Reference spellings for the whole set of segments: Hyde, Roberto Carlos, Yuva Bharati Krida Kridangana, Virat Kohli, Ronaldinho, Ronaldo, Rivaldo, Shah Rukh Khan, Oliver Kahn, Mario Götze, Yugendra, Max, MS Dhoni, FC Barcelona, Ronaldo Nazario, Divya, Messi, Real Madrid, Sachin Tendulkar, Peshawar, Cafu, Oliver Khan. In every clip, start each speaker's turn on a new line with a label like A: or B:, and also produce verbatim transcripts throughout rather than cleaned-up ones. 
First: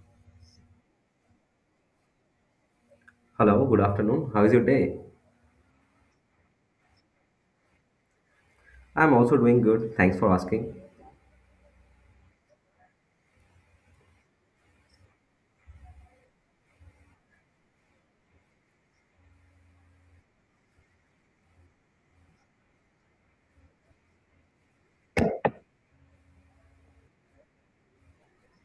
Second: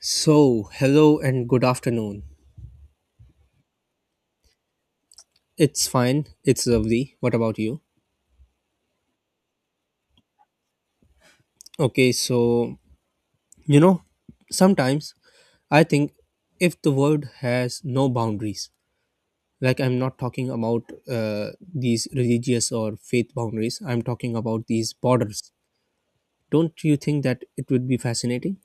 A: So, hello and good afternoon.
B: Hello, good afternoon. How is your day?
A: It's fine. It's lovely. What about you?
B: I'm also doing good. Thanks for asking.
A: Okay, so, you know, sometimes I think if the world has no boundaries, like I'm not talking about uh, these religious or faith boundaries, I'm talking about these borders. Don't you think that it would be fascinating?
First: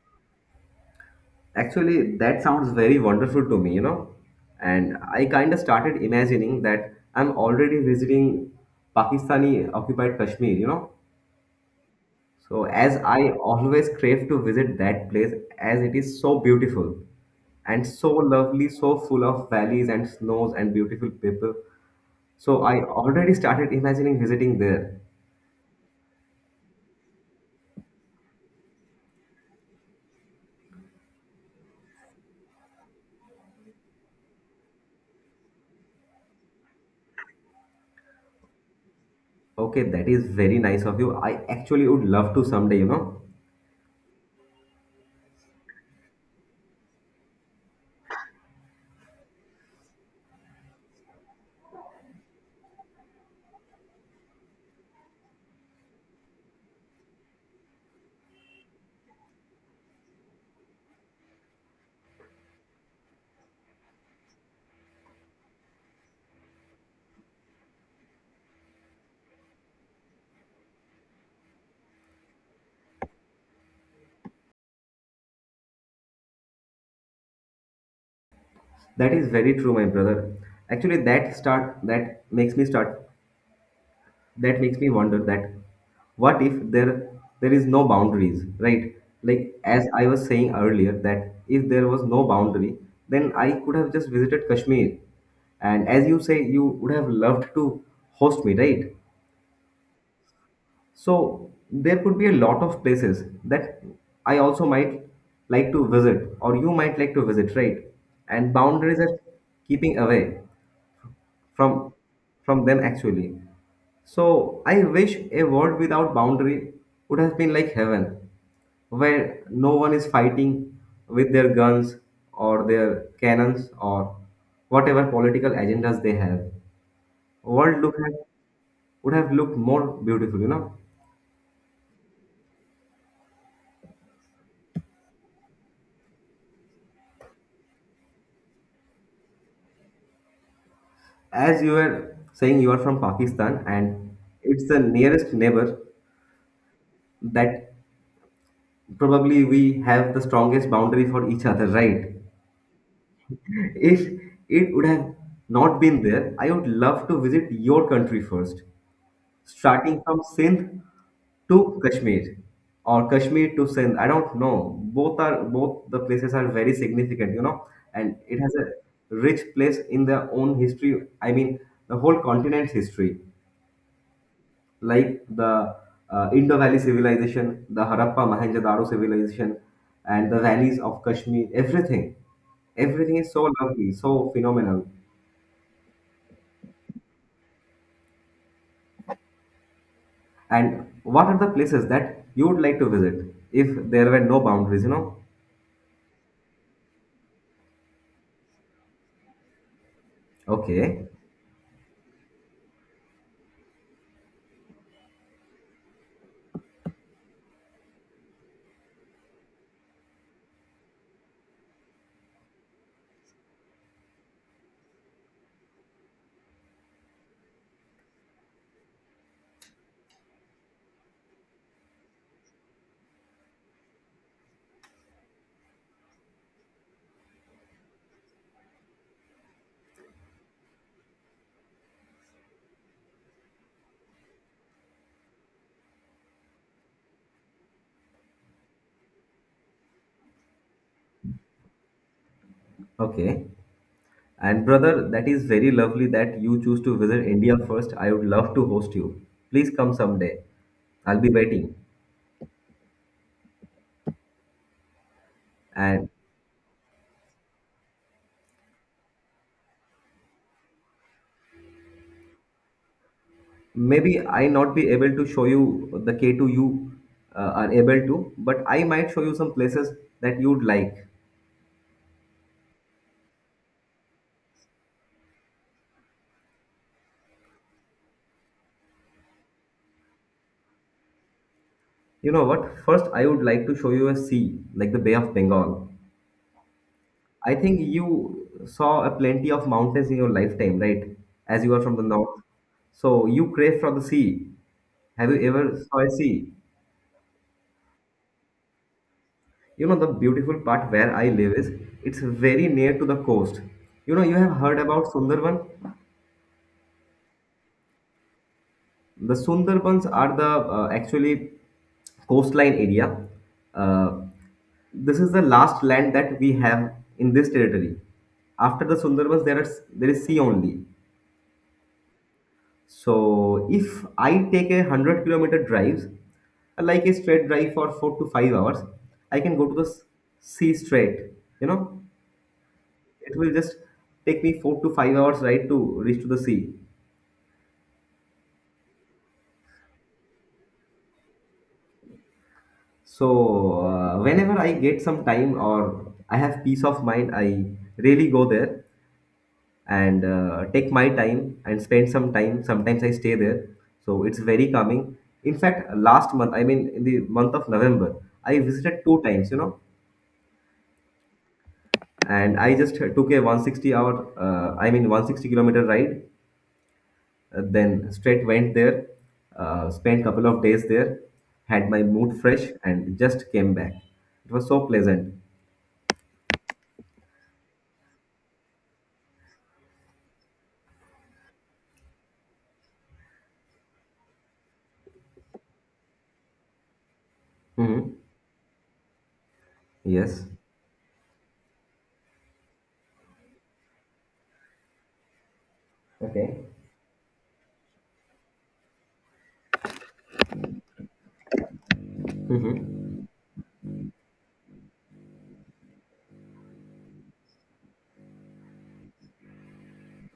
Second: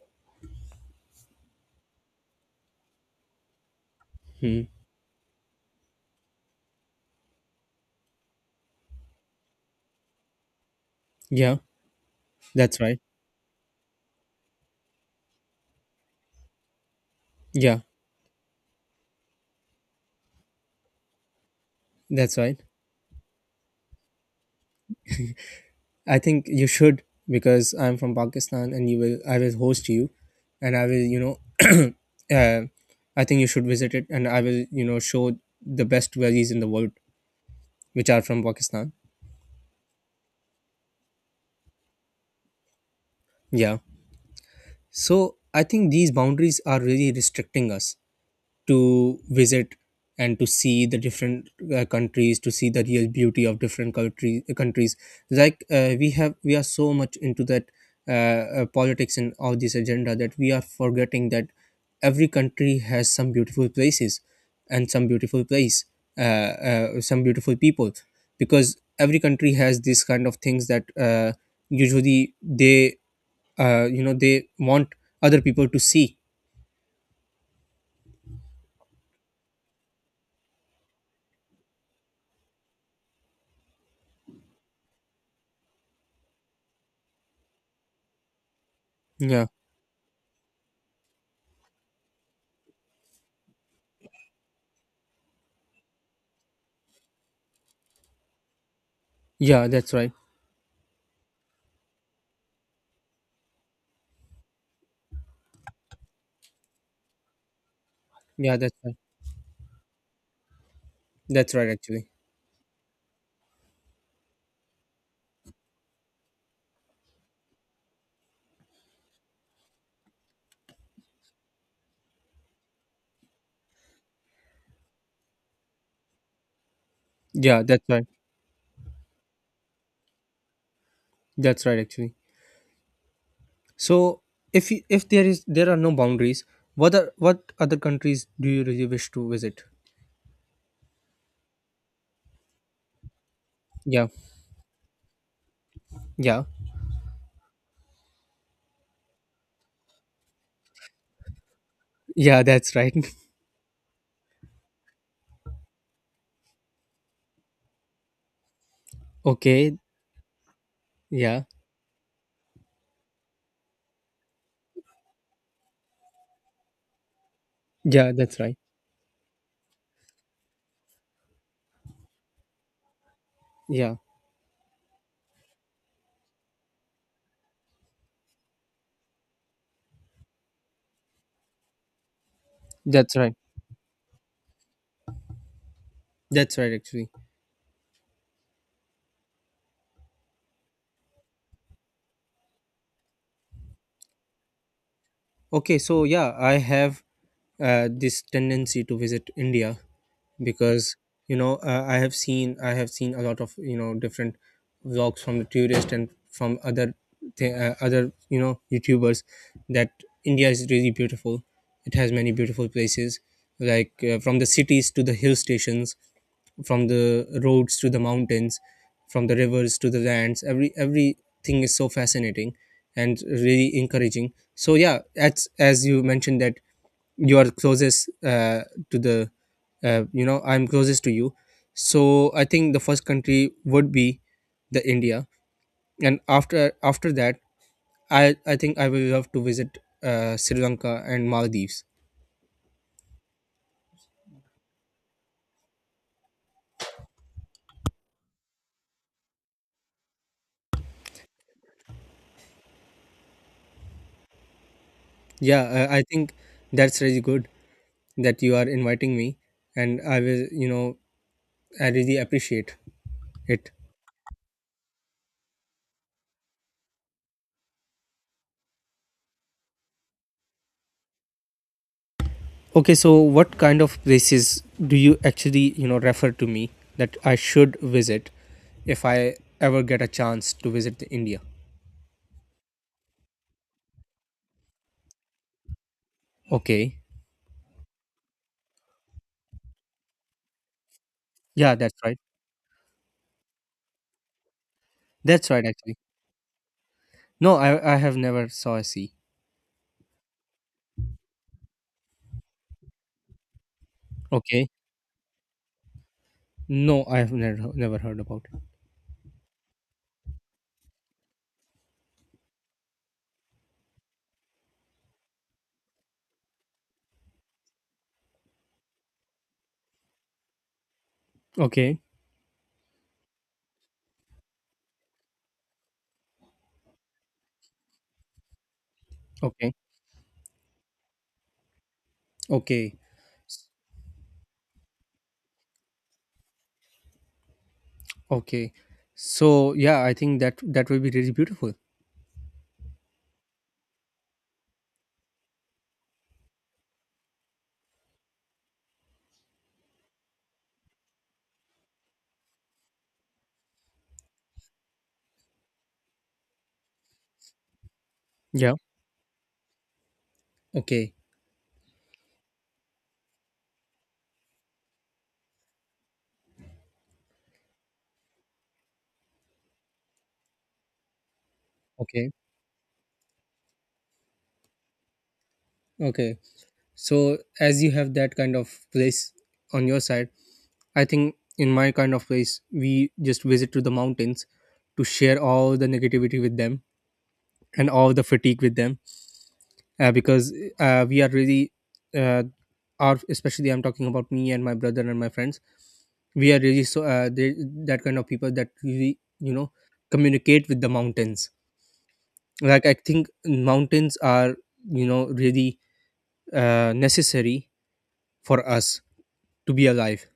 B: Actually, that sounds very wonderful to me, you know.
A: Hmm.
B: And I kind of started imagining that I'm already visiting Pakistani occupied Kashmir, you know.
A: Yeah,
B: So,
A: that's
B: as
A: right.
B: I always crave to visit that place, as it is so beautiful
A: Yeah,
B: and so lovely, so full of valleys and snows and beautiful people.
A: that's right.
B: So, I already started imagining visiting there.
A: I think you should, because I'm from Pakistan and you will I will host you, and I will you know uh, I think you should visit it, and I will you know show the best values in the world, which are from Pakistan.
B: Okay, that is very nice of you. I actually would love to someday, you know.
A: Yeah. So I think these boundaries are really restricting us to visit and to see the different uh, countries, to see the real beauty of different country, countries. Like uh, we have we are so much into that uh, uh, politics and all this agenda that we are forgetting that every country has some beautiful places and some beautiful place uh, uh, some beautiful people, because every country has these kind of things that uh, usually they, uh, you know they want other people to see.
B: That is very true, my brother. Actually, that start that makes me start that makes me wonder that what if there there is no boundaries, right?
A: Yeah,
B: Like as I was saying earlier, that if there was no boundary, then I could have just visited Kashmir. And as you say, you would have loved to host me, right?
A: yeah, that's right.
B: So there could be a lot of places that I also might like to visit, or you might like to visit, right? And
A: Yeah, that's right.
B: boundaries are keeping away.
A: That's right,
B: from
A: actually.
B: from them actually. So I wish a world without boundary would have been like heaven where no one is fighting with their guns or their cannons or whatever political agendas they have.
A: Yeah,
B: world
A: that's
B: look
A: right.
B: have, would have looked more beautiful you know
A: That's right, actually. So if you, if there is, there are no boundaries, what are, what other countries do you really wish to visit?
B: As you were saying, you are from Pakistan,
A: Yeah.
B: and it's the nearest neighbor
A: Yeah.
B: that probably we have the strongest boundary for each other, right?
A: Yeah, that's right.
B: If it would have not been there, I would love to visit your country first,
A: Okay.
B: starting from Sindh
A: Yeah.
B: to Kashmir or Kashmir to Sindh. I don't know. Both are both the places are very significant, you know,
A: Yeah,
B: and it
A: that's
B: has
A: right.
B: a rich place in their own history. I mean, the whole continent's history,
A: Yeah.
B: like the uh, Indo Valley civilization, the Harappa Mohenjo-daro civilization, and the valleys of Kashmir. Everything,
A: That's
B: everything is
A: right.
B: so lovely, so phenomenal.
A: That's right, actually.
B: And what are the places that you would like to visit if there were no boundaries, you know?
A: Okay, so yeah, I have uh, this tendency to visit India, because
B: Okay,
A: you know uh, I have seen I have seen a lot of you know different vlogs from the tourist and from other th- uh, other you know YouTubers that India is really beautiful. It has many beautiful places, like uh, from the cities to the hill stations, from the roads to the mountains, from the rivers to the lands. Every everything is so fascinating and really encouraging. So yeah, as as you mentioned that you are closest uh, to the uh, you know I'm closest to you, so I think the first country would be the India, and after after that, i i think I will love to visit uh, Sri Lanka and Maldives.
B: okay. And brother, that is very lovely that you choose to visit India first. I would love to host you. Please come someday. I'll be waiting.
A: yeah i, I
B: And
A: think that's really good that you are inviting me, and I will you know I really appreciate it.
B: maybe I not be able to show you the K two you uh, are able to, but I might show you some places that you'd like.
A: Okay, so what kind of places do you actually, you know, refer to me that I should visit if I ever get a chance to visit the India?
B: You know what? First, I would like to show you a sea, like the Bay of Bengal.
A: Okay.
B: I think you saw a plenty of mountains in your lifetime, right? As you
A: Yeah,
B: are
A: that's
B: from the
A: right.
B: north. So you crave for the sea. Have you
A: That's right,
B: ever
A: actually.
B: saw a sea?
A: No, I I have never saw a sea.
B: You know the beautiful part where I live is it's very near to the coast. You know you have
A: Okay.
B: heard about Sundarban.
A: No, I have never never heard about it.
B: The Sundarbans are the uh, actually coastline area. Uh, this is the last land that we have in this territory. After the Sundarbans, there are there is sea only.
A: Okay.
B: So if I take a hundred kilometer drives, like a straight drive for four to five hours, I can go
A: Okay.
B: to the s- sea straight. You know,
A: Okay.
B: it will just take me four to five hours right to reach to the sea.
A: Okay. So, yeah, I think that that will be really beautiful.
B: So uh, whenever I get some time or I have peace of mind, I really go there and uh, take my time and spend some time. Sometimes I stay there, so it's very calming. In fact, last month, I mean in the month of November, I
A: Yeah.
B: visited two times. You know
A: Okay.
B: and I just took a one hundred sixty hour, uh, I mean one hundred sixty kilometer ride. Uh, then straight went there, uh, spent couple of days there, had my
A: Okay.
B: mood fresh, and just came back. It was so pleasant.
A: Okay. So, as you have that kind of place on your side, I think in my kind of place, we just visit to the mountains to share all the negativity with them and all
B: Hmm.
A: the fatigue with them, uh,
B: Yes.
A: because uh, we are really uh, are especially I'm talking about me and my brother and my friends. We are
B: Okay.
A: really so uh, they, that kind of people that really you know communicate with the mountains. Like I
B: Hmm.
A: think mountains are you know really uh, necessary for us to be alive,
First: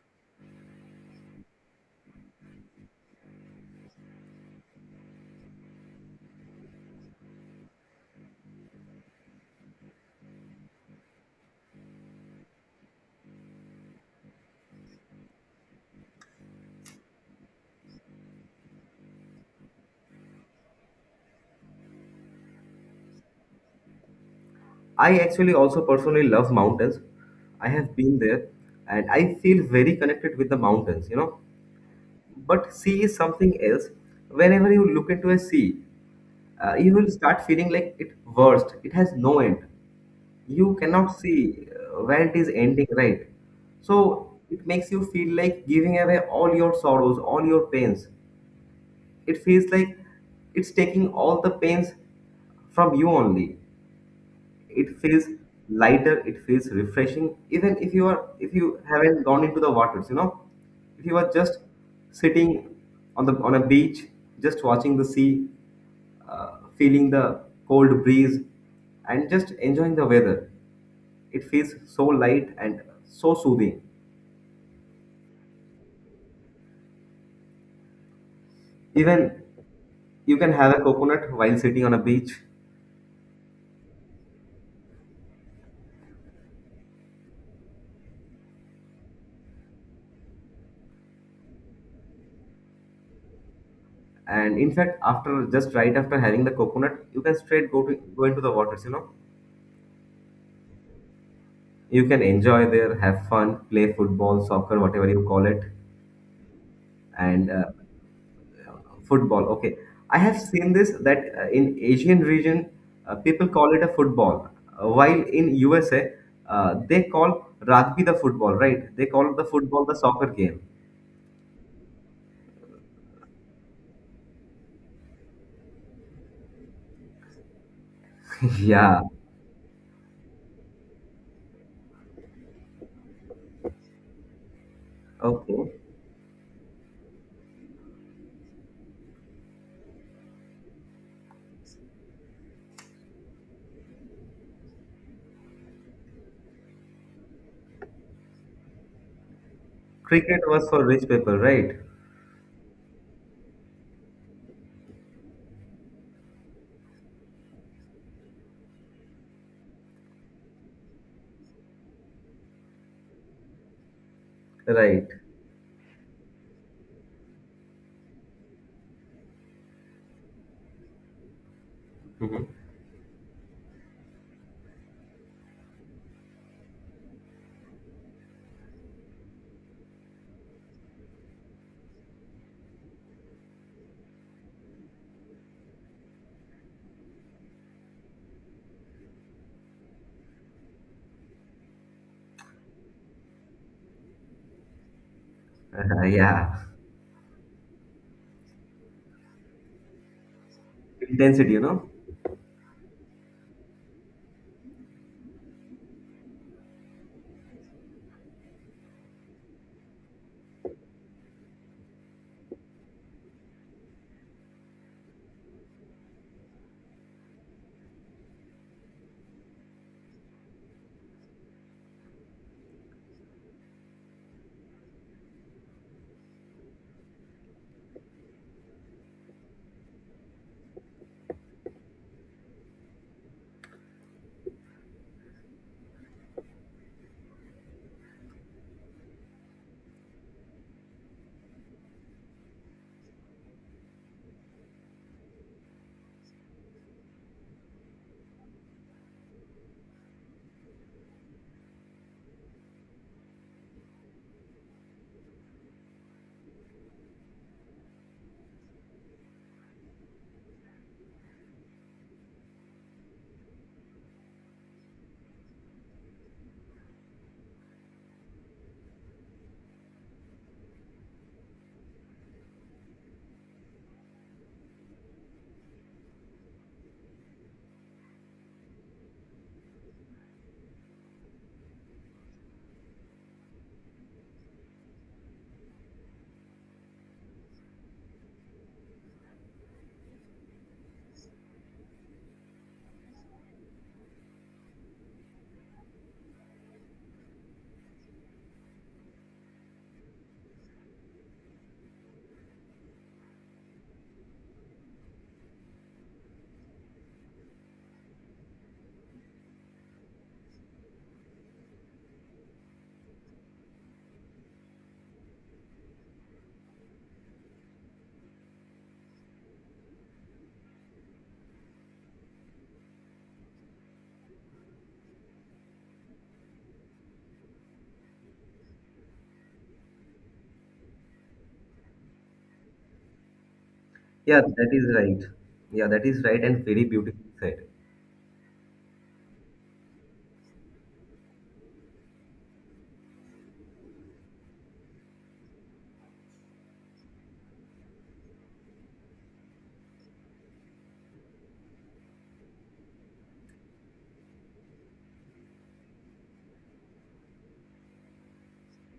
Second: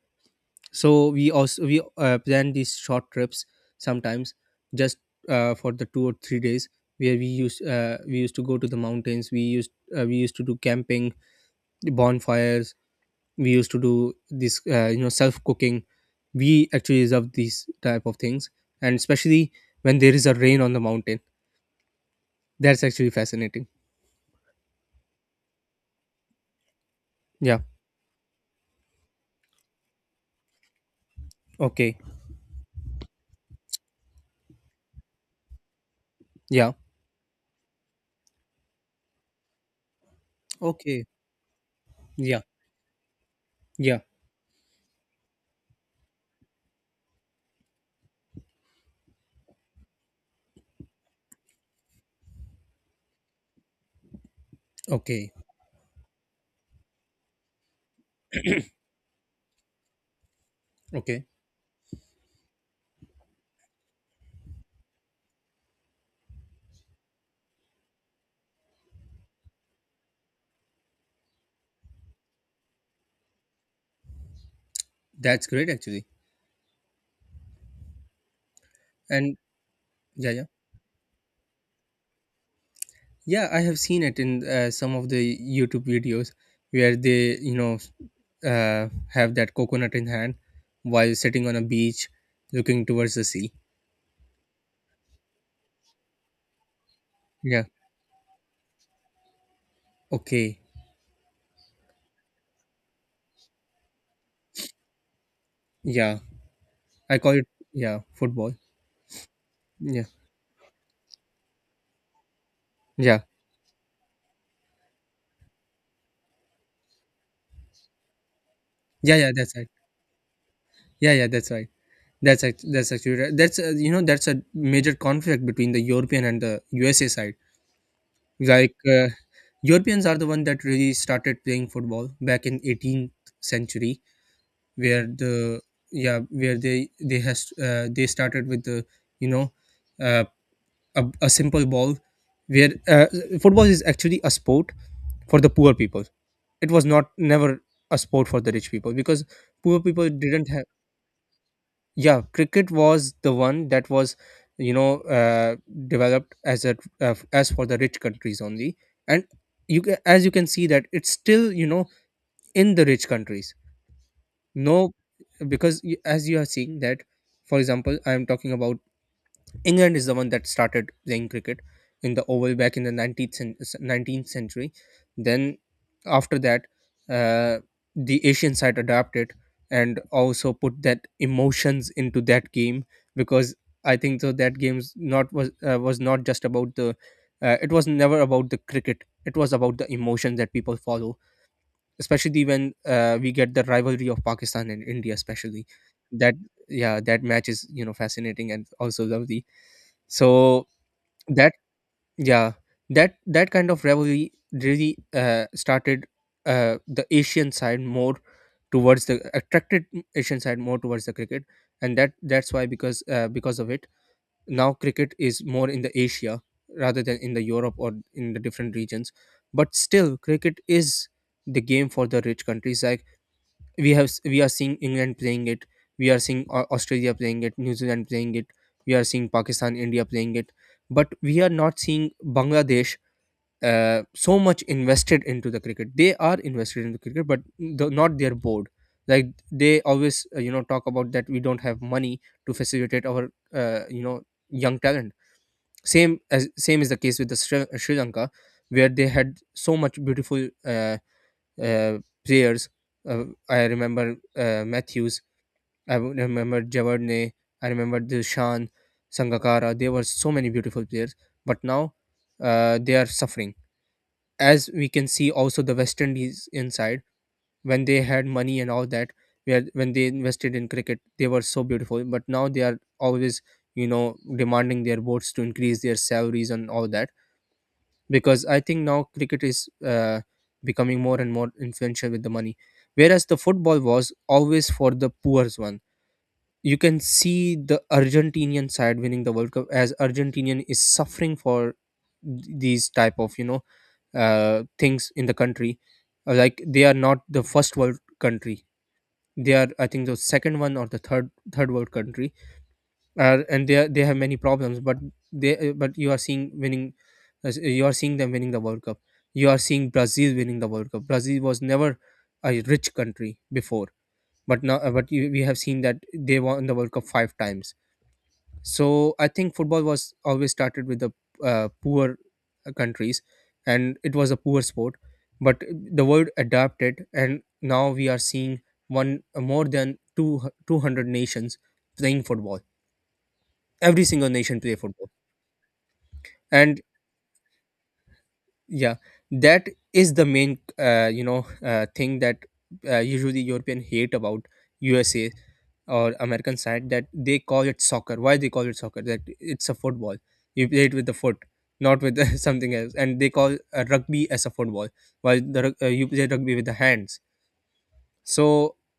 A: so we also we uh, plan these short trips sometimes, just uh, for the two or three days, where we used uh, we used to go to the mountains. We used uh, we used to do camping, bonfires. We used to do this uh, you know self cooking. We actually love these type of things, and especially when there is a rain on the mountain, that's actually fascinating.
B: I actually also personally love mountains.
A: Yeah.
B: I have been there, and I feel very connected with the mountains. You know,
A: Okay.
B: but sea is something else. Whenever you look into a sea,
A: Yeah.
B: uh, you will start feeling like it worst. It has no end. You
A: Okay.
B: cannot see uh, where it
A: Yeah.
B: is ending, right?
A: Yeah.
B: So it makes you feel like giving away all your sorrows, all your pains. It feels like it's taking all the pains from you only. It feels
A: Okay.
B: lighter, it feels refreshing. Even if you are if you haven't gone into the waters, you know, if you
A: Okay.
B: are just sitting on the on a beach, just watching the sea, uh, feeling the cold breeze, and just enjoying the weather. It feels so light and so soothing.
A: That's great, actually. And
B: Even
A: yeah,
B: you
A: yeah.
B: can have a coconut while sitting on a beach.
A: Yeah, I have seen it in uh, some of the YouTube videos where they, you know, uh, have that coconut in hand while sitting on a beach, looking towards the sea.
B: And in fact, after just right after having the coconut, you can
A: Yeah.
B: straight go to go into the waters, you know.
A: Okay.
B: You can enjoy there, have fun, play football, soccer, whatever you call it,
A: Yeah. I call it,
B: and uh,
A: yeah, football.
B: football. Okay,
A: Yeah.
B: I have seen this that uh, in Asian region, uh,
A: Yeah.
B: people call it a football, uh, while in U S A, uh, they call rugby the football, right? They
A: Yeah. Yeah.
B: call the
A: That's right.
B: football the soccer game.
A: Yeah. Yeah. That's right. That's act- that's actually right. That's, uh, you know that's a major conflict between the European and the U S A side. Like
B: Yeah,
A: uh, Europeans are the one that really started playing football back in eighteenth century, where the,
B: okay.
A: yeah, where they they has uh, they started with the, you know uh, a, a simple ball, where uh, football is actually a sport for the poor people. It was not never a sport for the rich people, because poor people
B: Cricket
A: didn't have.
B: was for rich people, right?
A: Yeah, cricket was the one that was, you know uh, developed as a, uh, as for the rich countries only, and you ca- as you can see, that it's still, you know, in the rich countries. No,
B: Right.
A: because y- as you are seeing, that for example, I am talking about, England is the one that started playing cricket in the
B: Mhm.
A: oval back in the nineteenth, cen- nineteenth century. Then after that, uh, the Asian side adapted and also put that emotions into that game, because I think so that game's not was uh, was not just about the, uh, it was never about the cricket, it was about the emotions that people follow, especially when uh, we get the rivalry of Pakistan and India, especially.
B: Uh,
A: That
B: yeah.
A: Yeah, that match is, you know, fascinating and also lovely. So
B: Intensity,
A: that
B: you know?
A: yeah that that kind of rivalry really uh, started uh, the Asian side more towards the attracted Asian side more towards the cricket, and that that's why, because uh, because of it, now cricket is more in the Asia rather than in the Europe or in the different regions. But still cricket is the game for the rich countries. Like we have s- we are seeing England playing it. We are seeing Au- Australia playing it, New Zealand playing it. We are seeing Pakistan, India playing it. But we are not seeing Bangladesh uh, so much invested into the cricket. They are invested in the cricket, but the, not their board. Like they always, uh, you know, talk about that we don't have money to facilitate our, uh, you know, young talent. Same as same is the case with the Sri, Sri Lanka, where they had so much beautiful uh, uh, players. Uh, I remember uh, Matthews. I would remember Javardne. I remember Dilshan, Sangakara. There were so many beautiful players, but now uh, they are suffering. As we can see, also the West Indies inside, when they had money and all that, where when they invested in cricket, they were so beautiful. But now they are always, you know, demanding their boards to increase their salaries and all that, because I think now cricket is uh, becoming more and more influential with the money, whereas the football was always for the poor one. You can see the Argentinian side winning the World Cup, as Argentinian is suffering for th- these type of, you know, uh, things in the country. Uh, Like they are not the first world country; they are, I think, the second one or the third third world country, uh, and they are- they have many problems, but they uh, but you are seeing winning. As- you are seeing them winning the World Cup. You are seeing Brazil winning the World Cup. Brazil was never a rich country before, but now, uh, but you, we have seen that they won the World Cup five times. So I think football was always started with the uh, poor uh, countries, and it was a poor sport, but the world adapted, and now we are seeing one uh, more than two, 200 nations playing football. Every single
B: Yeah,
A: nation
B: that
A: play
B: is
A: football.
B: right. Yeah, that is right and
A: And
B: very beautiful said.
A: yeah, that is the main, uh, you know uh, thing that uh, usually European hate about USA or American side, that they call it soccer. Why they call it soccer, that it's a football, you play it with the foot, not with something else, and they call uh, rugby as a football, while the rug- uh, you play rugby with the hands. So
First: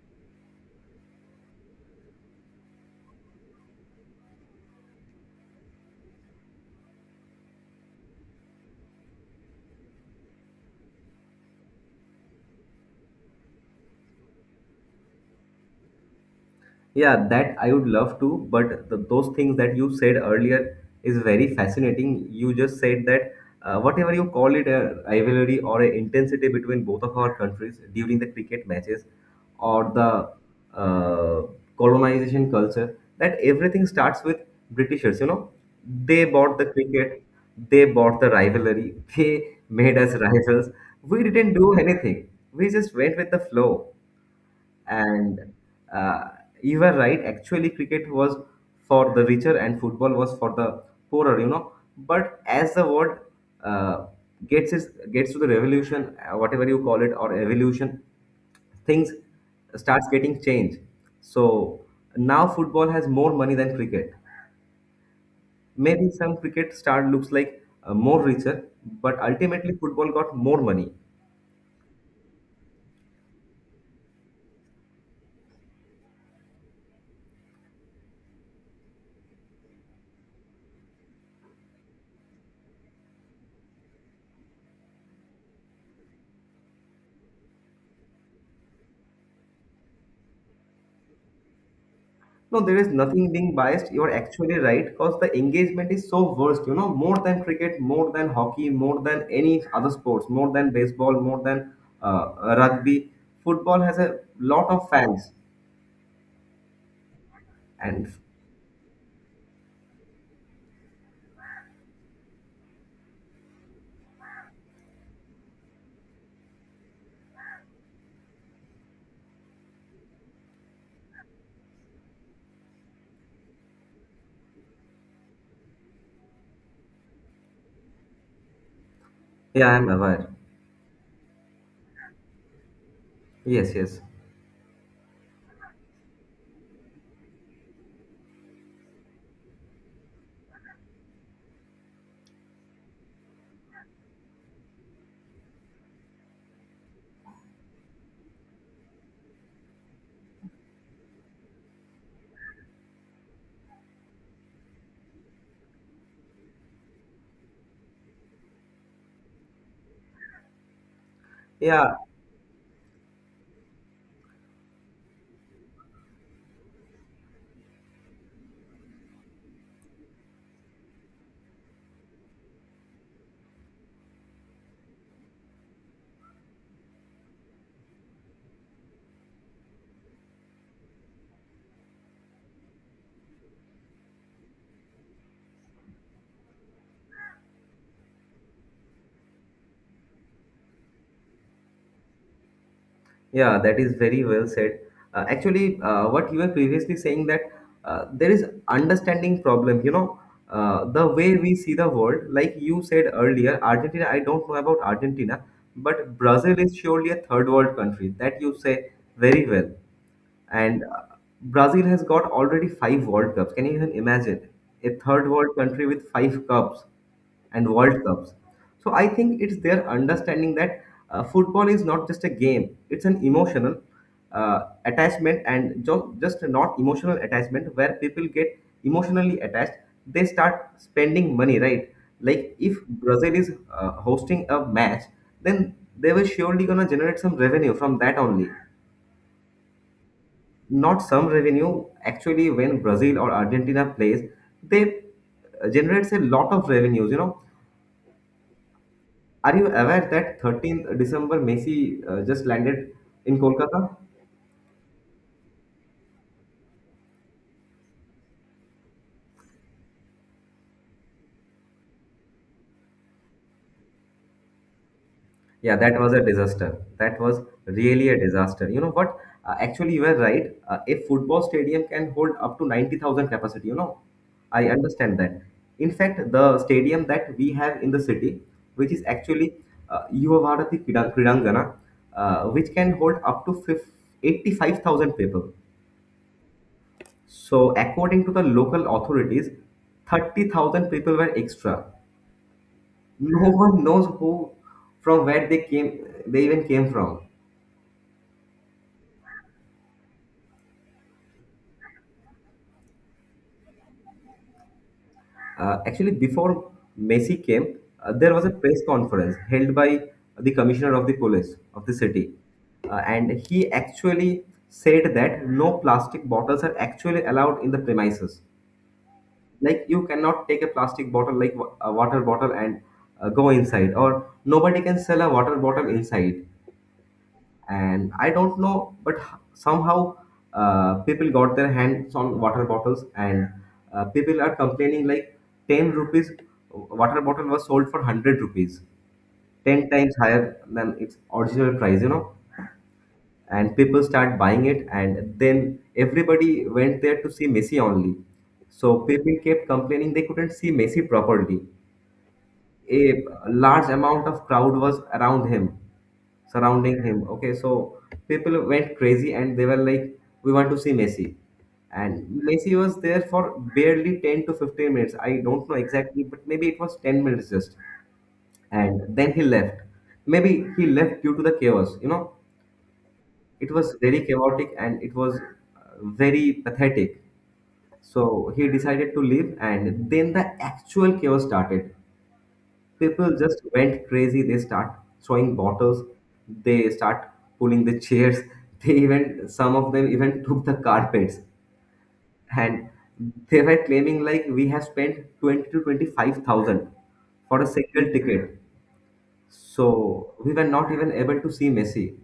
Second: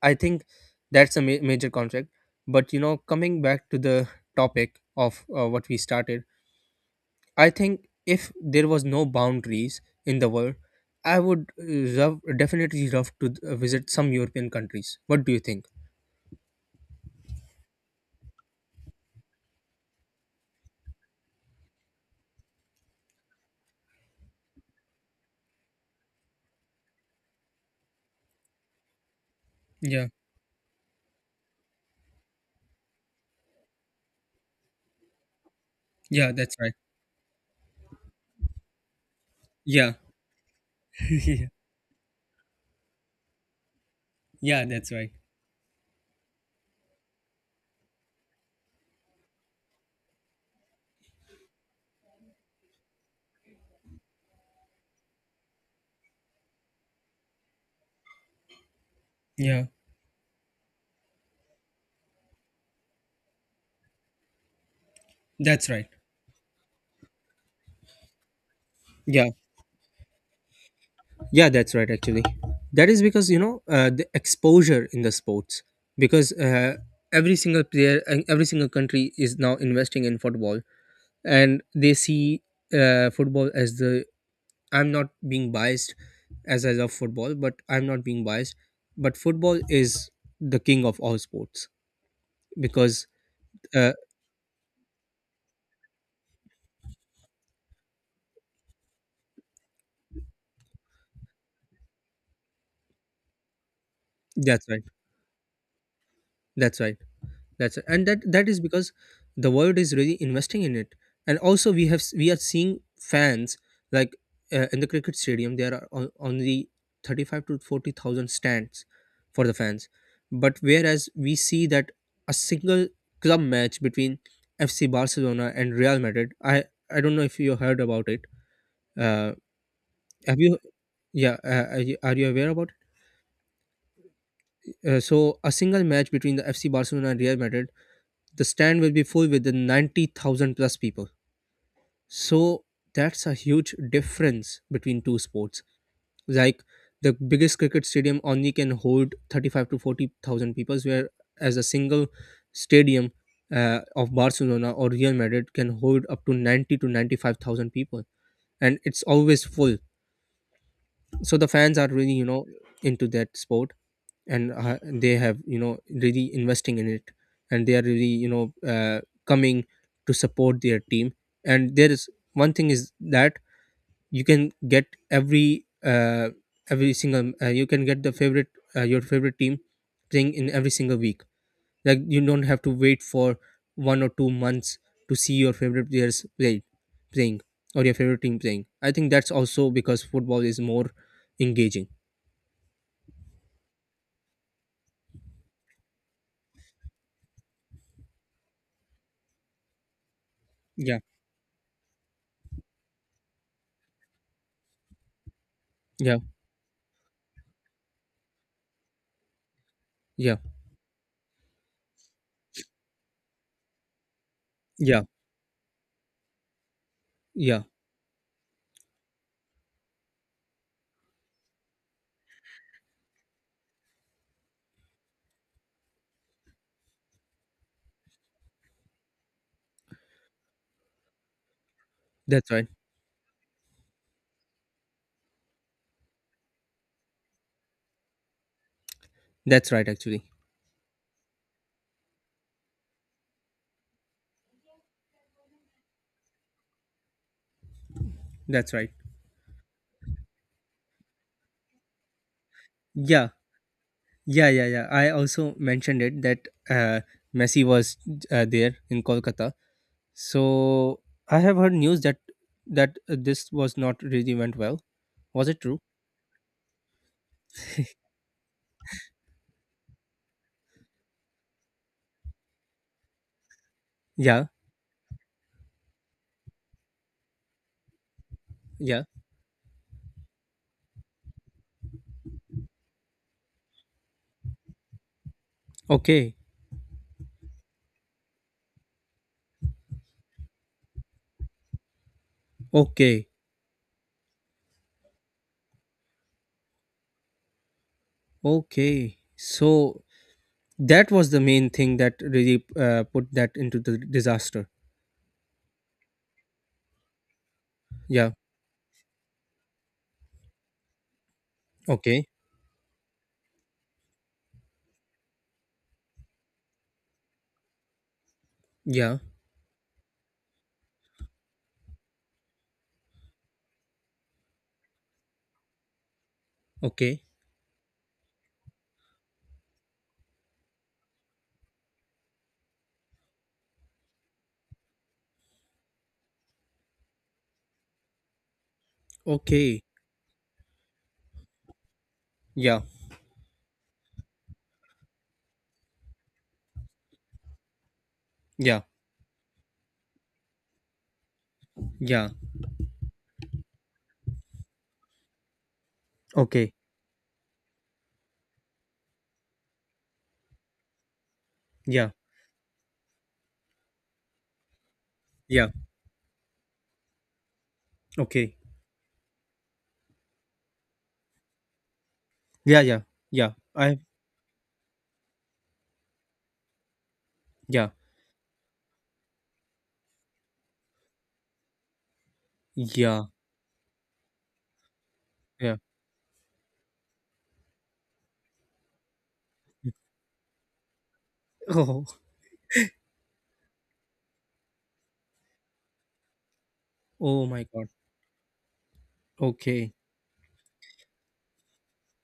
A: I think that's a ma- major contract. But you know, coming back to the topic of uh, what we started, I think if there was no boundaries in the world, I would uh, love, definitely love to uh, visit some European countries. What do you think?
B: Yeah, that I would love to, but the, those things that you said earlier is very fascinating. You just said that uh, whatever you call it, a rivalry or a intensity between both of our countries during the cricket matches or
A: Yeah,
B: the uh, colonization culture, that everything starts with Britishers, you know. They
A: yeah, that's
B: bought the
A: right.
B: cricket, they bought the rivalry, they
A: Yeah,
B: made us rivals. We
A: yeah.
B: didn't do anything. We just went with the flow
A: Yeah, that's right.
B: and uh, you were right. Actually, cricket was for the richer and football was for the poorer, you know. But as the world uh, gets is, gets to the revolution, uh, whatever you call it, or evolution, things
A: Yeah,
B: starts getting changed. So now football has more money than cricket.
A: that's right.
B: Maybe some cricket star looks like uh, more richer, but
A: Yeah.
B: ultimately football got more money.
A: Yeah, that's right. Actually, that is because, you know, uh, the exposure in the sports, because uh, every single player and every single country is now investing in football, and they see uh, football as the, I'm not being biased, as I love football, but I'm not being biased, but football is the king of all sports
B: No, there is
A: because
B: nothing being biased.
A: uh,
B: You're actually right because the engagement is so worst, you know, more than cricket, more than hockey, more than any other sports, more than baseball, more than uh, rugby. Football has a
A: that's
B: lot
A: right.
B: of fans.
A: That's right. That's and
B: And
A: that that is because the world is really investing in it, and also we have we are seeing fans like uh, in the cricket stadium there are on, only thirty five to forty thousand stands for the fans, but whereas we see that a single club match between F C Barcelona and Real Madrid. I I don't know if you heard about it. Uh,
B: yeah, I'm aware.
A: have you? Yeah, uh, are you are you aware about it?
B: Yes, yes.
A: Uh, so a single match between the F C Barcelona and Real Madrid, the stand will be full with the ninety thousand plus people. So that's a huge difference between two sports. Like the biggest cricket stadium only can hold thirty-five to forty thousand people, whereas a single stadium uh, of Barcelona or Real Madrid can hold up to ninety to ninety-five thousand people. And it's always full. So the fans are
B: Yeah,
A: really, you know, into that sport, and uh, they have, you know, really investing in it. And they are really, you know, uh, coming to support their team. And there is one thing is that you can get every uh, every single uh, you can get the favorite uh, your favorite team playing in every single week, like you don't have to wait for one or two months to see your favorite players play playing or your favorite team playing. I think that's also because football is more engaging.
B: yeah, that is very well said. Uh, actually, uh, what you were previously saying that uh, there is understanding problem. You know, uh,
A: Yeah,
B: the way we see the world, like you said earlier, Argentina. I don't know about Argentina,
A: yeah,
B: but Brazil is surely a third world country. That you say very well.
A: yeah,
B: And uh, Brazil has got already five World Cups. Can you even imagine? A
A: yeah,
B: third world country with five cups
A: yeah.
B: and World Cups. So I think it's their understanding that uh, football is not just a game, it's an emotional uh, attachment and jo- just a not emotional attachment where people get emotionally attached. They start spending money, right?
A: That's
B: Like
A: right.
B: if Brazil is uh, hosting a match, then they were surely gonna generate some revenue from that only
A: That's right, actually.
B: not some revenue. Actually, when Brazil or Argentina plays, they uh, generates a lot of revenues. You know,
A: That's right.
B: are you aware that thirteenth December Messi uh, just landed
A: Yeah,
B: in Kolkata?
A: yeah, yeah, yeah. I also mentioned it that uh, Messi was uh, there in Kolkata. So I have heard news that that uh, this was not really went well. Was it true?
B: Yeah, that was a disaster. That was really a disaster. You know what? Uh, actually, you were right. Uh, a football stadium can hold up to ninety thousand capacity. You know,
A: Yeah,
B: I understand that. In fact, the stadium that we have in the city, which
A: yeah.
B: is actually uh, Yuva Bharati Krida- Kridangana, uh, which can hold up to fif- eighty-five thousand people.
A: Okay,
B: So, according to the local authorities, thirty thousand people were extra.
A: okay,
B: No one knows who, from where they came, they even came from.
A: okay. So that was the main thing that really uh, put that into the disaster.
B: Uh, actually, before Messi came, uh,
A: Yeah.
B: there was a press conference held by the commissioner of the police of the
A: Okay.
B: city. Uh, and he actually said that no plastic bottles are actually allowed in the premises.
A: Yeah.
B: Like, you cannot take a plastic bottle, like wa- a water bottle, and uh, go inside, or nobody can sell a water bottle inside.
A: Okay.
B: And I don't know, but somehow, uh, people got their hands on water bottles, and uh, people are complaining like ten rupees water bottle was sold for one hundred rupees,
A: Okay.
B: ten times higher than its original price you know
A: Yeah.
B: And people start buying it, and then everybody went there to see Messi only.
A: Yeah.
B: So people kept complaining they couldn't see Messi properly.
A: Yeah.
B: A large amount of crowd was around him,
A: Okay.
B: surrounding him. Okay, so people went crazy and they were like, "We want to see Messi,"
A: Yeah.
B: and Messi was there for barely ten to fifteen minutes. I
A: Yeah.
B: don't know exactly, but maybe it was ten minutes just,
A: Okay.
B: and then he left. Maybe he left due to the chaos. You know,
A: Yeah. Yeah. Yeah.
B: it was
A: I.
B: very chaotic and it was uh, very pathetic.
A: Yeah.
B: So he decided to leave, and then the actual chaos started.
A: Yeah.
B: People just went crazy, they start throwing
A: Yeah.
B: bottles, they start pulling the chairs. they even some of them even took the carpets,
A: Oh.
B: and they were claiming like, "We have spent twenty to twenty-five thousand
A: Oh
B: for
A: my
B: a
A: God.
B: single ticket,
A: Okay.
B: so we were not even able to see Messi."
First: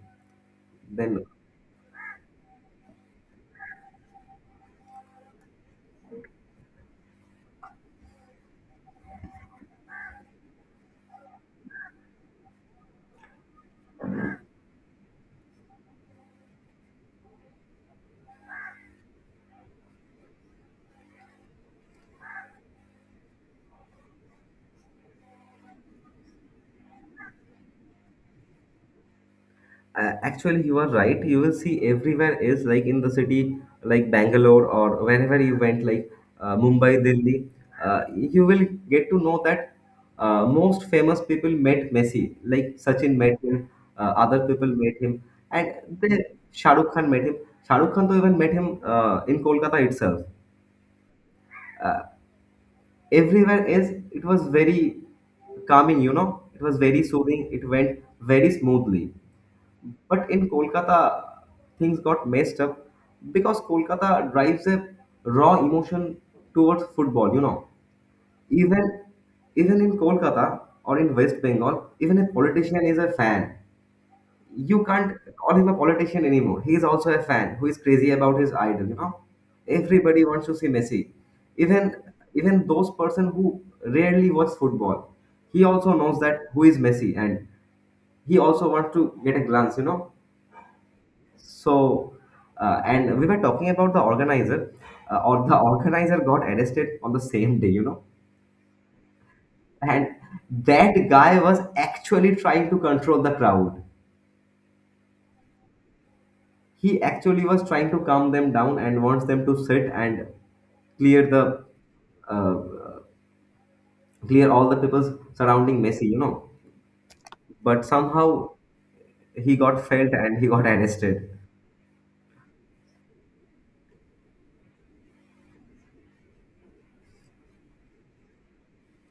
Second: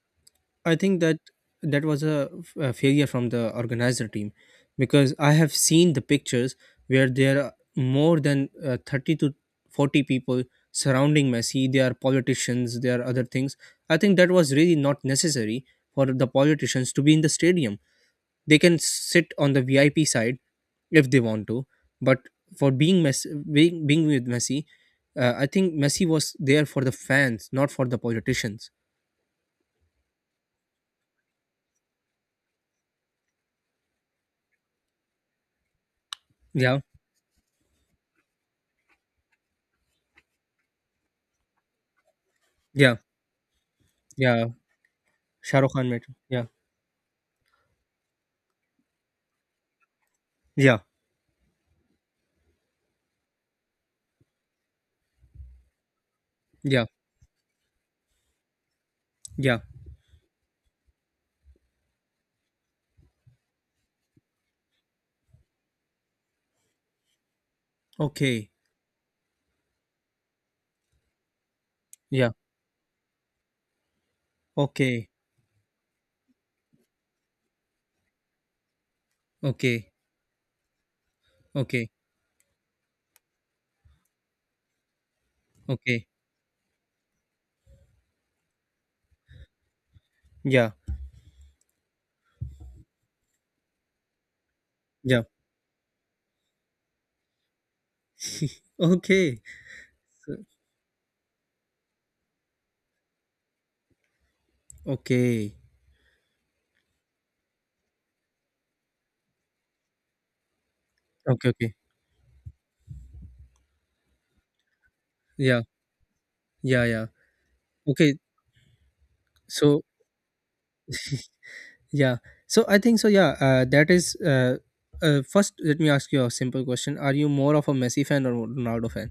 A: I think that
B: Then,
A: that was a, f- a failure from the organizer team, because I have seen the pictures where there are more than uh, thirty to forty people surrounding Messi. They are politicians, they are other things. I think that was really not necessary for the politicians to be in the stadium. They can sit on the V I P side if they want to, but for being Messi, being, being with Messi, uh, I think Messi was there for the fans, not for the politicians.
B: Uh, actually, you are right. You will see everywhere is like in the city, like Bangalore or wherever you went, like uh,
A: Yeah,
B: Mumbai, Delhi, uh, you will get to know that uh, most famous people met Messi, like
A: yeah,
B: Sachin met him, uh, other
A: yeah.
B: people met him,
A: Shah Rukh
B: and
A: Khan Metro.
B: then
A: Yeah.
B: Shah Rukh Khan met him. Shah Rukh Khan though even met him uh, in Kolkata itself.
A: Yeah.
B: Everywhere is it was very calming, you know, it was
A: Yeah.
B: very soothing, it went very smoothly.
A: Yeah.
B: But in Kolkata, things got messed up because Kolkata drives a raw emotion towards football. You know,
A: Okay.
B: even even in Kolkata or in West Bengal, even a
A: Yeah.
B: politician is a fan. You
A: Okay.
B: can't call him a politician anymore. He is also a fan who is crazy about his idol. You know,
A: Okay.
B: everybody wants to see Messi.
A: Okay.
B: Even even those person who rarely watch football, he also
A: Okay.
B: knows that who is Messi, and he also wants to get a glance. You know,
A: Yeah.
B: so, uh, and we were talking about the organizer, uh,
A: Yeah.
B: or the organizer got arrested on the same day, you know.
A: Okay.
B: And that guy was actually trying to control the crowd.
A: Okay.
B: He actually was trying to calm them down and wants them to sit and clear
A: Okay.
B: the
A: Okay.
B: uh, clear all the people
A: Yeah.
B: surrounding Messi, you know.
A: Yeah. Yeah.
B: But
A: Okay.
B: somehow he
A: So
B: got felt and he got arrested.
A: yeah. So I think so. Yeah. Uh, that is. Uh, uh, first, let me ask you a simple question. Are you more of a Messi fan or Ronaldo fan?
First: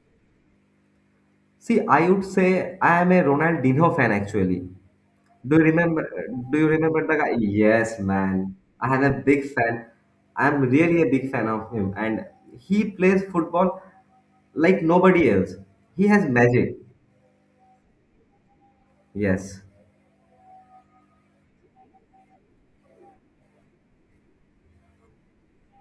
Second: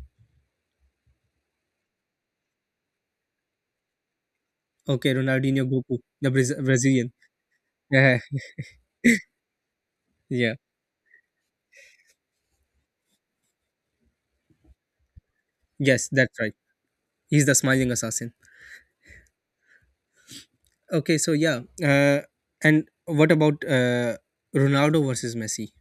B: See, I would say I am a Ronaldinho fan actually.
A: Okay,
B: Do you
A: Ronaldinho Goku,
B: remember?
A: the
B: Do
A: Braz-
B: you remember
A: Brazilian.
B: the guy? Yes,
A: Yeah.
B: man. I am a big fan.
A: Yeah.
B: I'm really a big fan of him, and he plays football like nobody else. He
A: Yes,
B: has
A: that's right.
B: magic.
A: He's the smiling assassin.
B: Yes.
A: Okay, so yeah, uh, and what about uh, Ronaldo versus Messi?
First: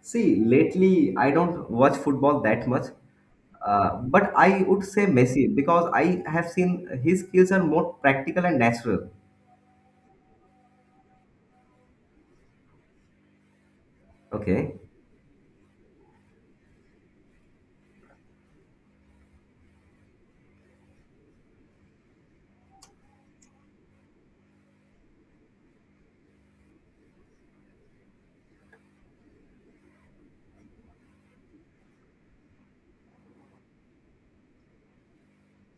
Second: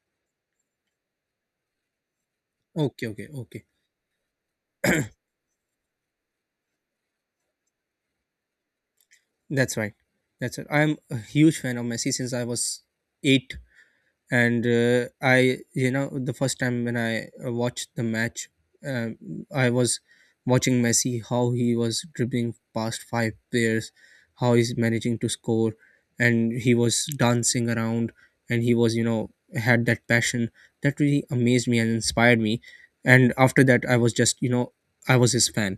B: See, lately I don't watch football that much,
A: Okay, okay, okay.
B: uh, but I would say Messi because I have seen his skills are more practical and natural.
A: That's right. That's right. I'm a huge fan of Messi since I was eight, and
B: Okay.
A: uh, i you know the first time when i uh, watched the match, um, I was watching Messi how he was dribbling past five players, how he's managing to score, and he was dancing around, and he was you know had that passion that really amazed me and inspired me. And after that, I was just, you know I was his fan.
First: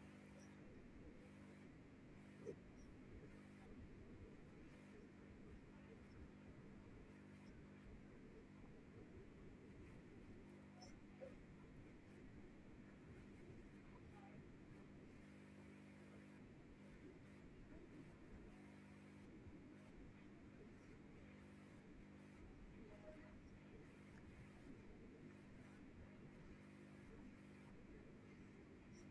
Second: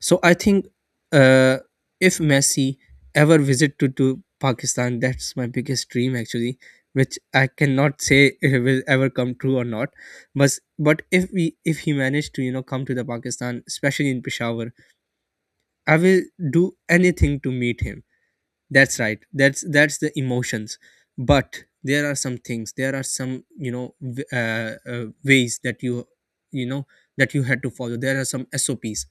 A: So I think, uh, if Messi ever visit to, to Pakistan, that's my biggest dream actually, which I cannot say if it will ever come true or not. But but if we if he managed to you know come to the Pakistan, especially in Peshawar, I will do anything to meet him. That's right. That's that's the emotions. But there are some things. There are some you know w- uh, uh, ways that you you know that you had to follow. There are some S O Ps.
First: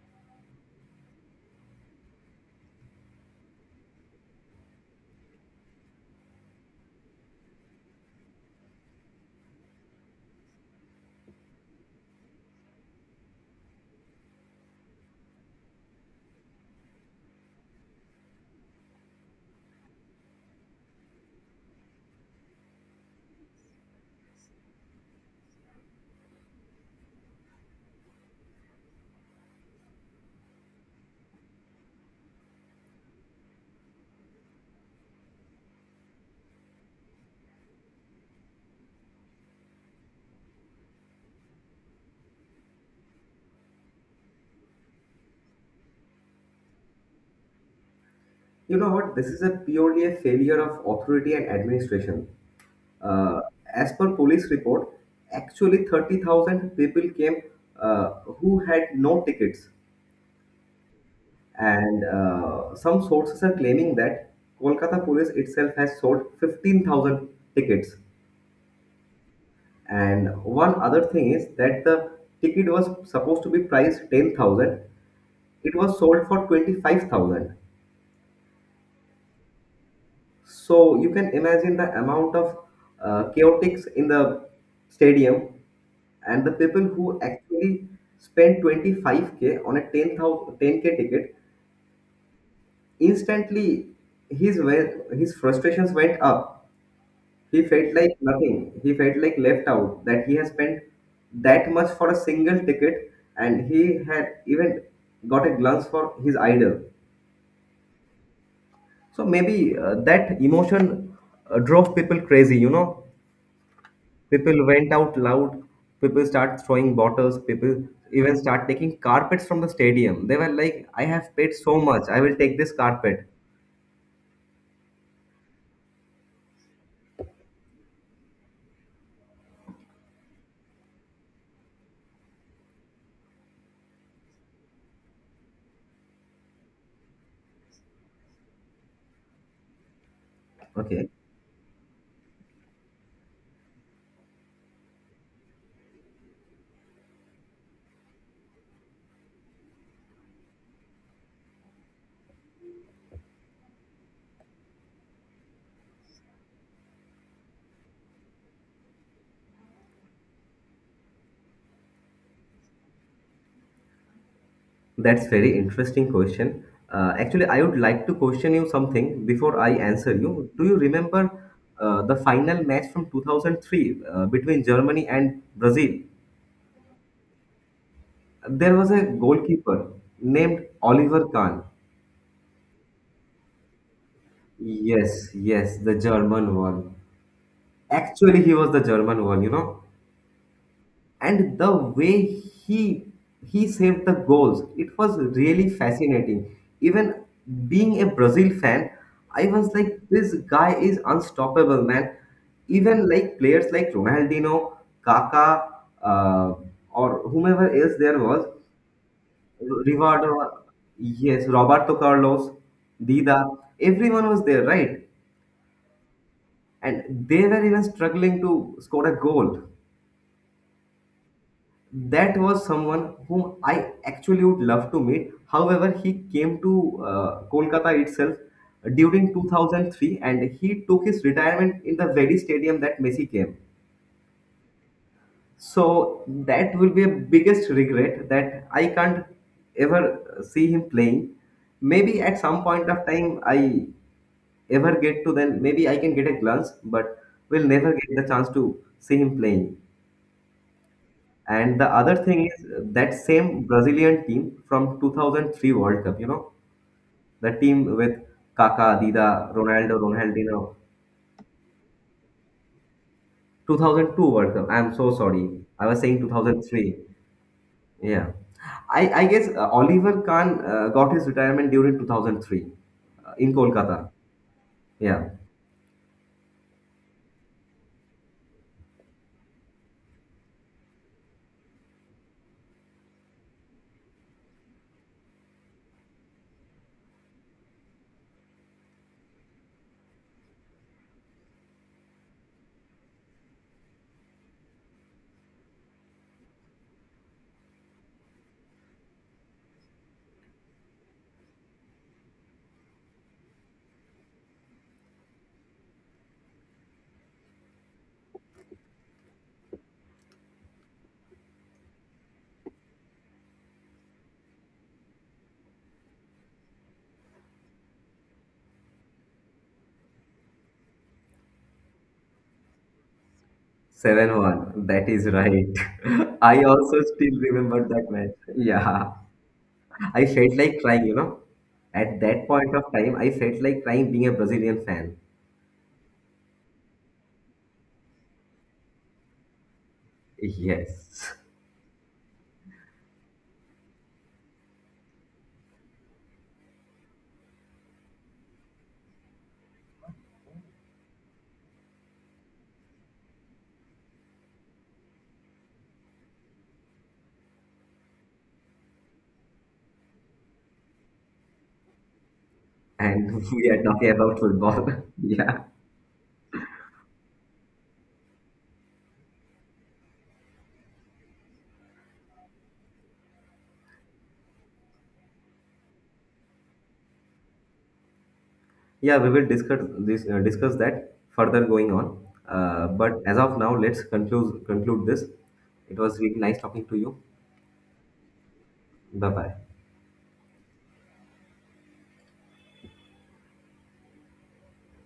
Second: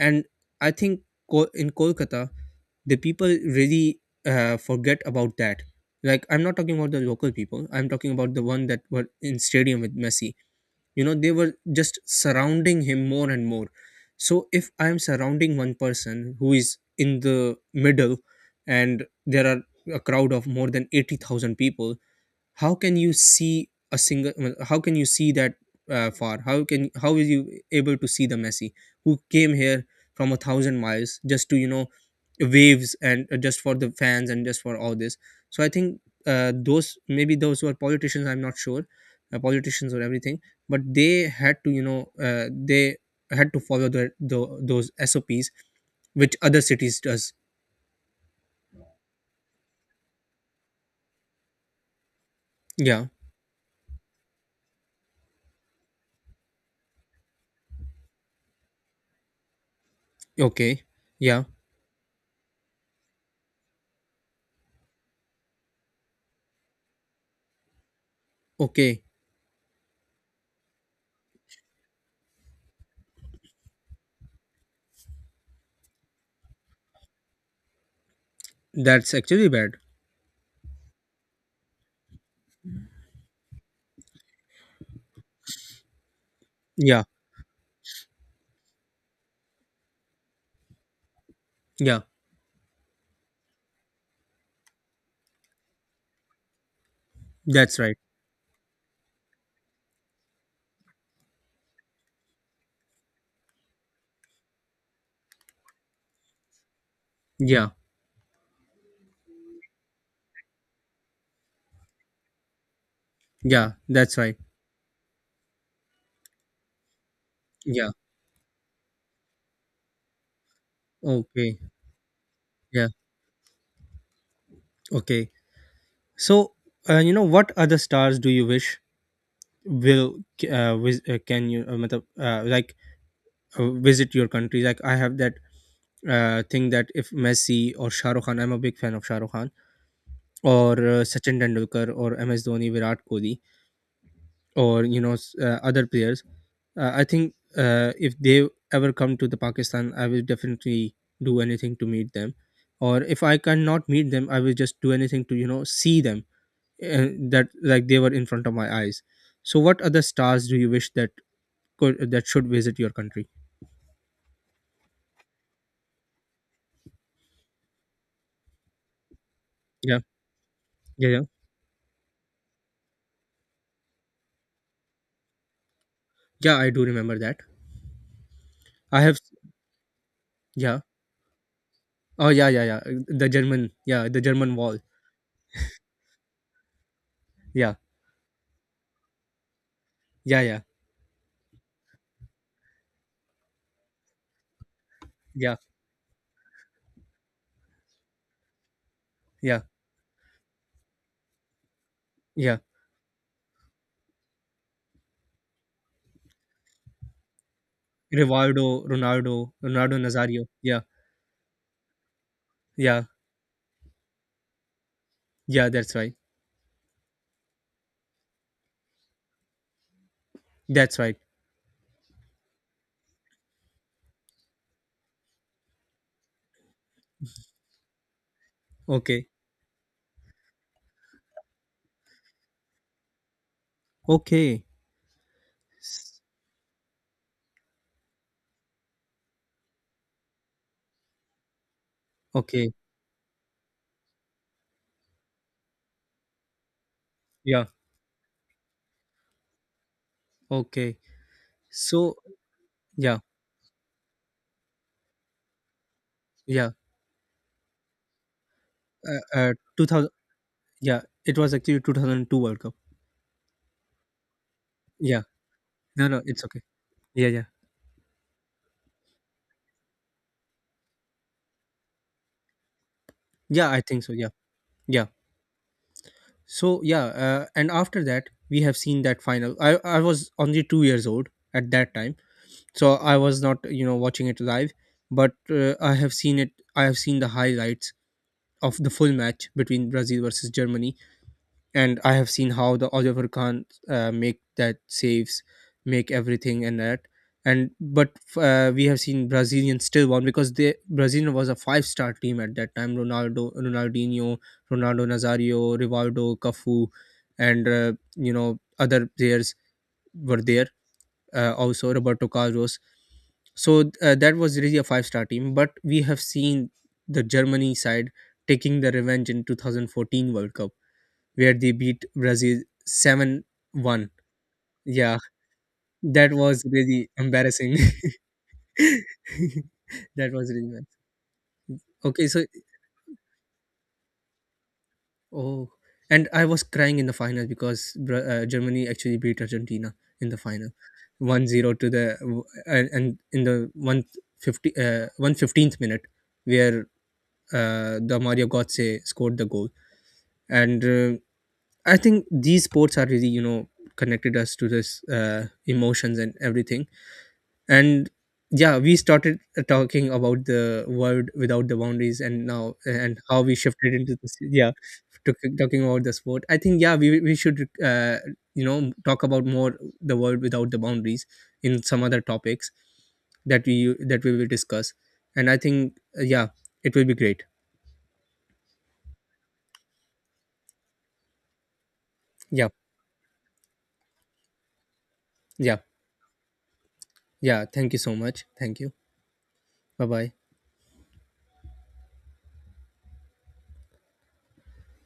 A: And I think, Ko- in Kolkata, the people really uh, forget about that. Like, I'm not talking about the local people, I'm talking about the one that were in stadium with Messi. You know they were just surrounding him more and more. So if I am surrounding one person who is in the middle, and there are a crowd of more than eighty thousand people, how can you see a single, well, how can you see that uh, far? How can how is you able to see the Messi who came here from a thousand miles just to you know waves, and uh, just for the fans and just for all this? So I think, uh, those maybe those who are politicians, I'm not sure, uh, politicians or everything, but they had to you know uh, they had to follow the, the those S O Ps which other cities does.
B: You know what? This is a purely a failure of authority and administration.
A: Yeah.
B: Uh, as per police report, actually thirty thousand people came uh, who had no tickets.
A: Okay. Yeah.
B: And uh, some sources are claiming that Kolkata police itself has sold fifteen thousand tickets.
A: Okay.
B: And one other thing is that the ticket was supposed to be priced ten thousand. It was sold for twenty-five thousand.
A: That's actually bad.
B: So you can imagine the amount of uh, chaotics in the stadium and the people
A: Yeah,
B: who actually spend twenty-five k on a ten thousand ten k ticket,
A: yeah.
B: instantly his we- his frustrations went up. He
A: That's
B: felt
A: right.
B: like nothing. He felt like left out that he has spent that much for a single ticket and he had even got a glance for his idol.
A: Yeah.
B: So maybe uh, that emotion uh, drove people crazy, you know.
A: Yeah. That's right.
B: People went out loud. People start throwing bottles. People
A: Yeah.
B: even start taking carpets from the stadium. They were like, "I have paid
A: Okay.
B: so much. I will take this
A: Yeah.
B: carpet."
A: Okay. So, uh, you know, what other stars do you wish will uh, vis- uh, can you uh, matlab, uh, like uh, visit your country? Like, I have that uh, thing that if Messi or Shah Rukh Khan, I'm a big fan of Shah Rukh Khan, or uh,
B: Okay,
A: Sachin Tendulkar or M S Dhoni, Virat Kohli, or you know s- uh, other players. Uh, I think, uh, if they ever come to the Pakistan, I will definitely do anything to meet them, or if I cannot meet them, I will just do anything to you know see them and that, like they were in front of my eyes. So, what other stars do you wish that could that should visit your country?
B: that's very interesting question. Uh, actually, I would like to question you something before I
A: Yeah,
B: answer you. Do you
A: yeah, yeah,
B: remember uh, the final match from two thousand three uh, between Germany and Brazil?
A: yeah. I do remember that.
B: There was
A: I
B: a
A: have.
B: goalkeeper named
A: Yeah.
B: Oliver Kahn.
A: Oh yeah, yeah, yeah. The German, yeah, the German Wall.
B: Yes, yes, the German one.
A: Yeah,
B: Actually, he was the German one, you know,
A: yeah, yeah,
B: and the way he he saved the goals, it was
A: yeah,
B: really fascinating. Even being a Brazil fan, I
A: yeah,
B: was like, "This guy is unstoppable, man."
A: yeah.
B: Even like players like Ronaldinho, Kaka, uh, or whomever else there was,
A: Rivaldo, Ronaldo, Ronaldo
B: Rivaldo,
A: Nazario. Yeah,
B: yes, Roberto Carlos,
A: yeah,
B: Dida, everyone was there, right?
A: yeah. That's right.
B: And they were even struggling to score a goal.
A: That's right.
B: That was someone whom I actually would love to meet. However, he came to uh, Kolkata itself
A: Okay.
B: during two thousand three and he took his retirement in the very stadium that Messi came.
A: Okay. S-
B: So that will be a biggest regret that I can't ever see him playing. Maybe at some
A: Okay.
B: point of time I ever get to, then maybe I can get a glance, but
A: Yeah.
B: will never get the chance to see him playing.
A: Okay.
B: And the
A: So
B: other thing is uh, that
A: yeah.
B: same Brazilian team from two thousand three World Cup, you know,
A: Yeah.
B: the team with Kaká,
A: Uh, uh,
B: Dida, Ronaldo,
A: two thousand.
B: Ronaldinho,
A: Yeah. It was actually two thousand two World Cup.
B: two thousand two World Cup. I'm so
A: Yeah.
B: sorry. I was
A: No.
B: saying
A: No. It's okay.
B: two thousand three.
A: Yeah. Yeah.
B: Yeah. I, I guess uh, Oliver Kahn uh, got his retirement during twenty oh three uh, in
A: Yeah. I think
B: Kolkata.
A: so. Yeah. Yeah.
B: Yeah.
A: So yeah. Uh, and after that, we have seen that final. I I was only two years old at that time, so I was not you know watching it live, but uh, I have seen it. I have seen the highlights of the full match between Brazil versus Germany, and I have seen how the Oliver Khan uh, make that saves, make everything and that. And but uh, we have seen Brazilian still won, because they Brazil was a five star team at that time. Ronaldo, Ronaldinho, Ronaldo Nazario, Rivaldo, Cafu, and uh, you know other players were there. Uh, also Roberto Carlos. So uh, that was really a five star team. But we have seen the Germany side taking the revenge in twenty fourteen World Cup, where they beat Brazil seven one.
B: seven one. That
A: Yeah,
B: is right.
A: that
B: I
A: was
B: also
A: really
B: still
A: embarrassing.
B: remember that match. Yeah. I
A: That was
B: felt
A: really
B: like
A: bad.
B: crying, you know. At
A: Okay, so,
B: that point of time, I felt like crying being a Brazilian fan.
A: oh, and I was crying in the final, because Bra- uh, Germany actually beat Argentina in the final
B: Yes.
A: one zero to the, w- and, and in the one fifty, uh, one hundred fifteenth minute, where uh, the Mario Götze scored the goal. And uh, I think these sports are really, you know, connected us to this uh, emotions and everything. And yeah, we started talking about the world without the boundaries, and now and
B: And
A: how we
B: we are
A: shifted
B: talking
A: into this.
B: about
A: Yeah.
B: football.
A: to,
B: Yeah.
A: talking about the sport, I think, yeah, we, we should, uh, you know talk about more the world without the boundaries in some other topics that we that we will discuss. And I think, uh, yeah, it will be great.
B: Yeah, we will discuss this uh, discuss that further going on.
A: Yeah,
B: Uh, but as of now, let's conclude conclude this.
A: yeah.
B: It was really nice talking to you.
A: Yeah, thank you so much, thank you.
B: Bye bye.
A: Bye bye.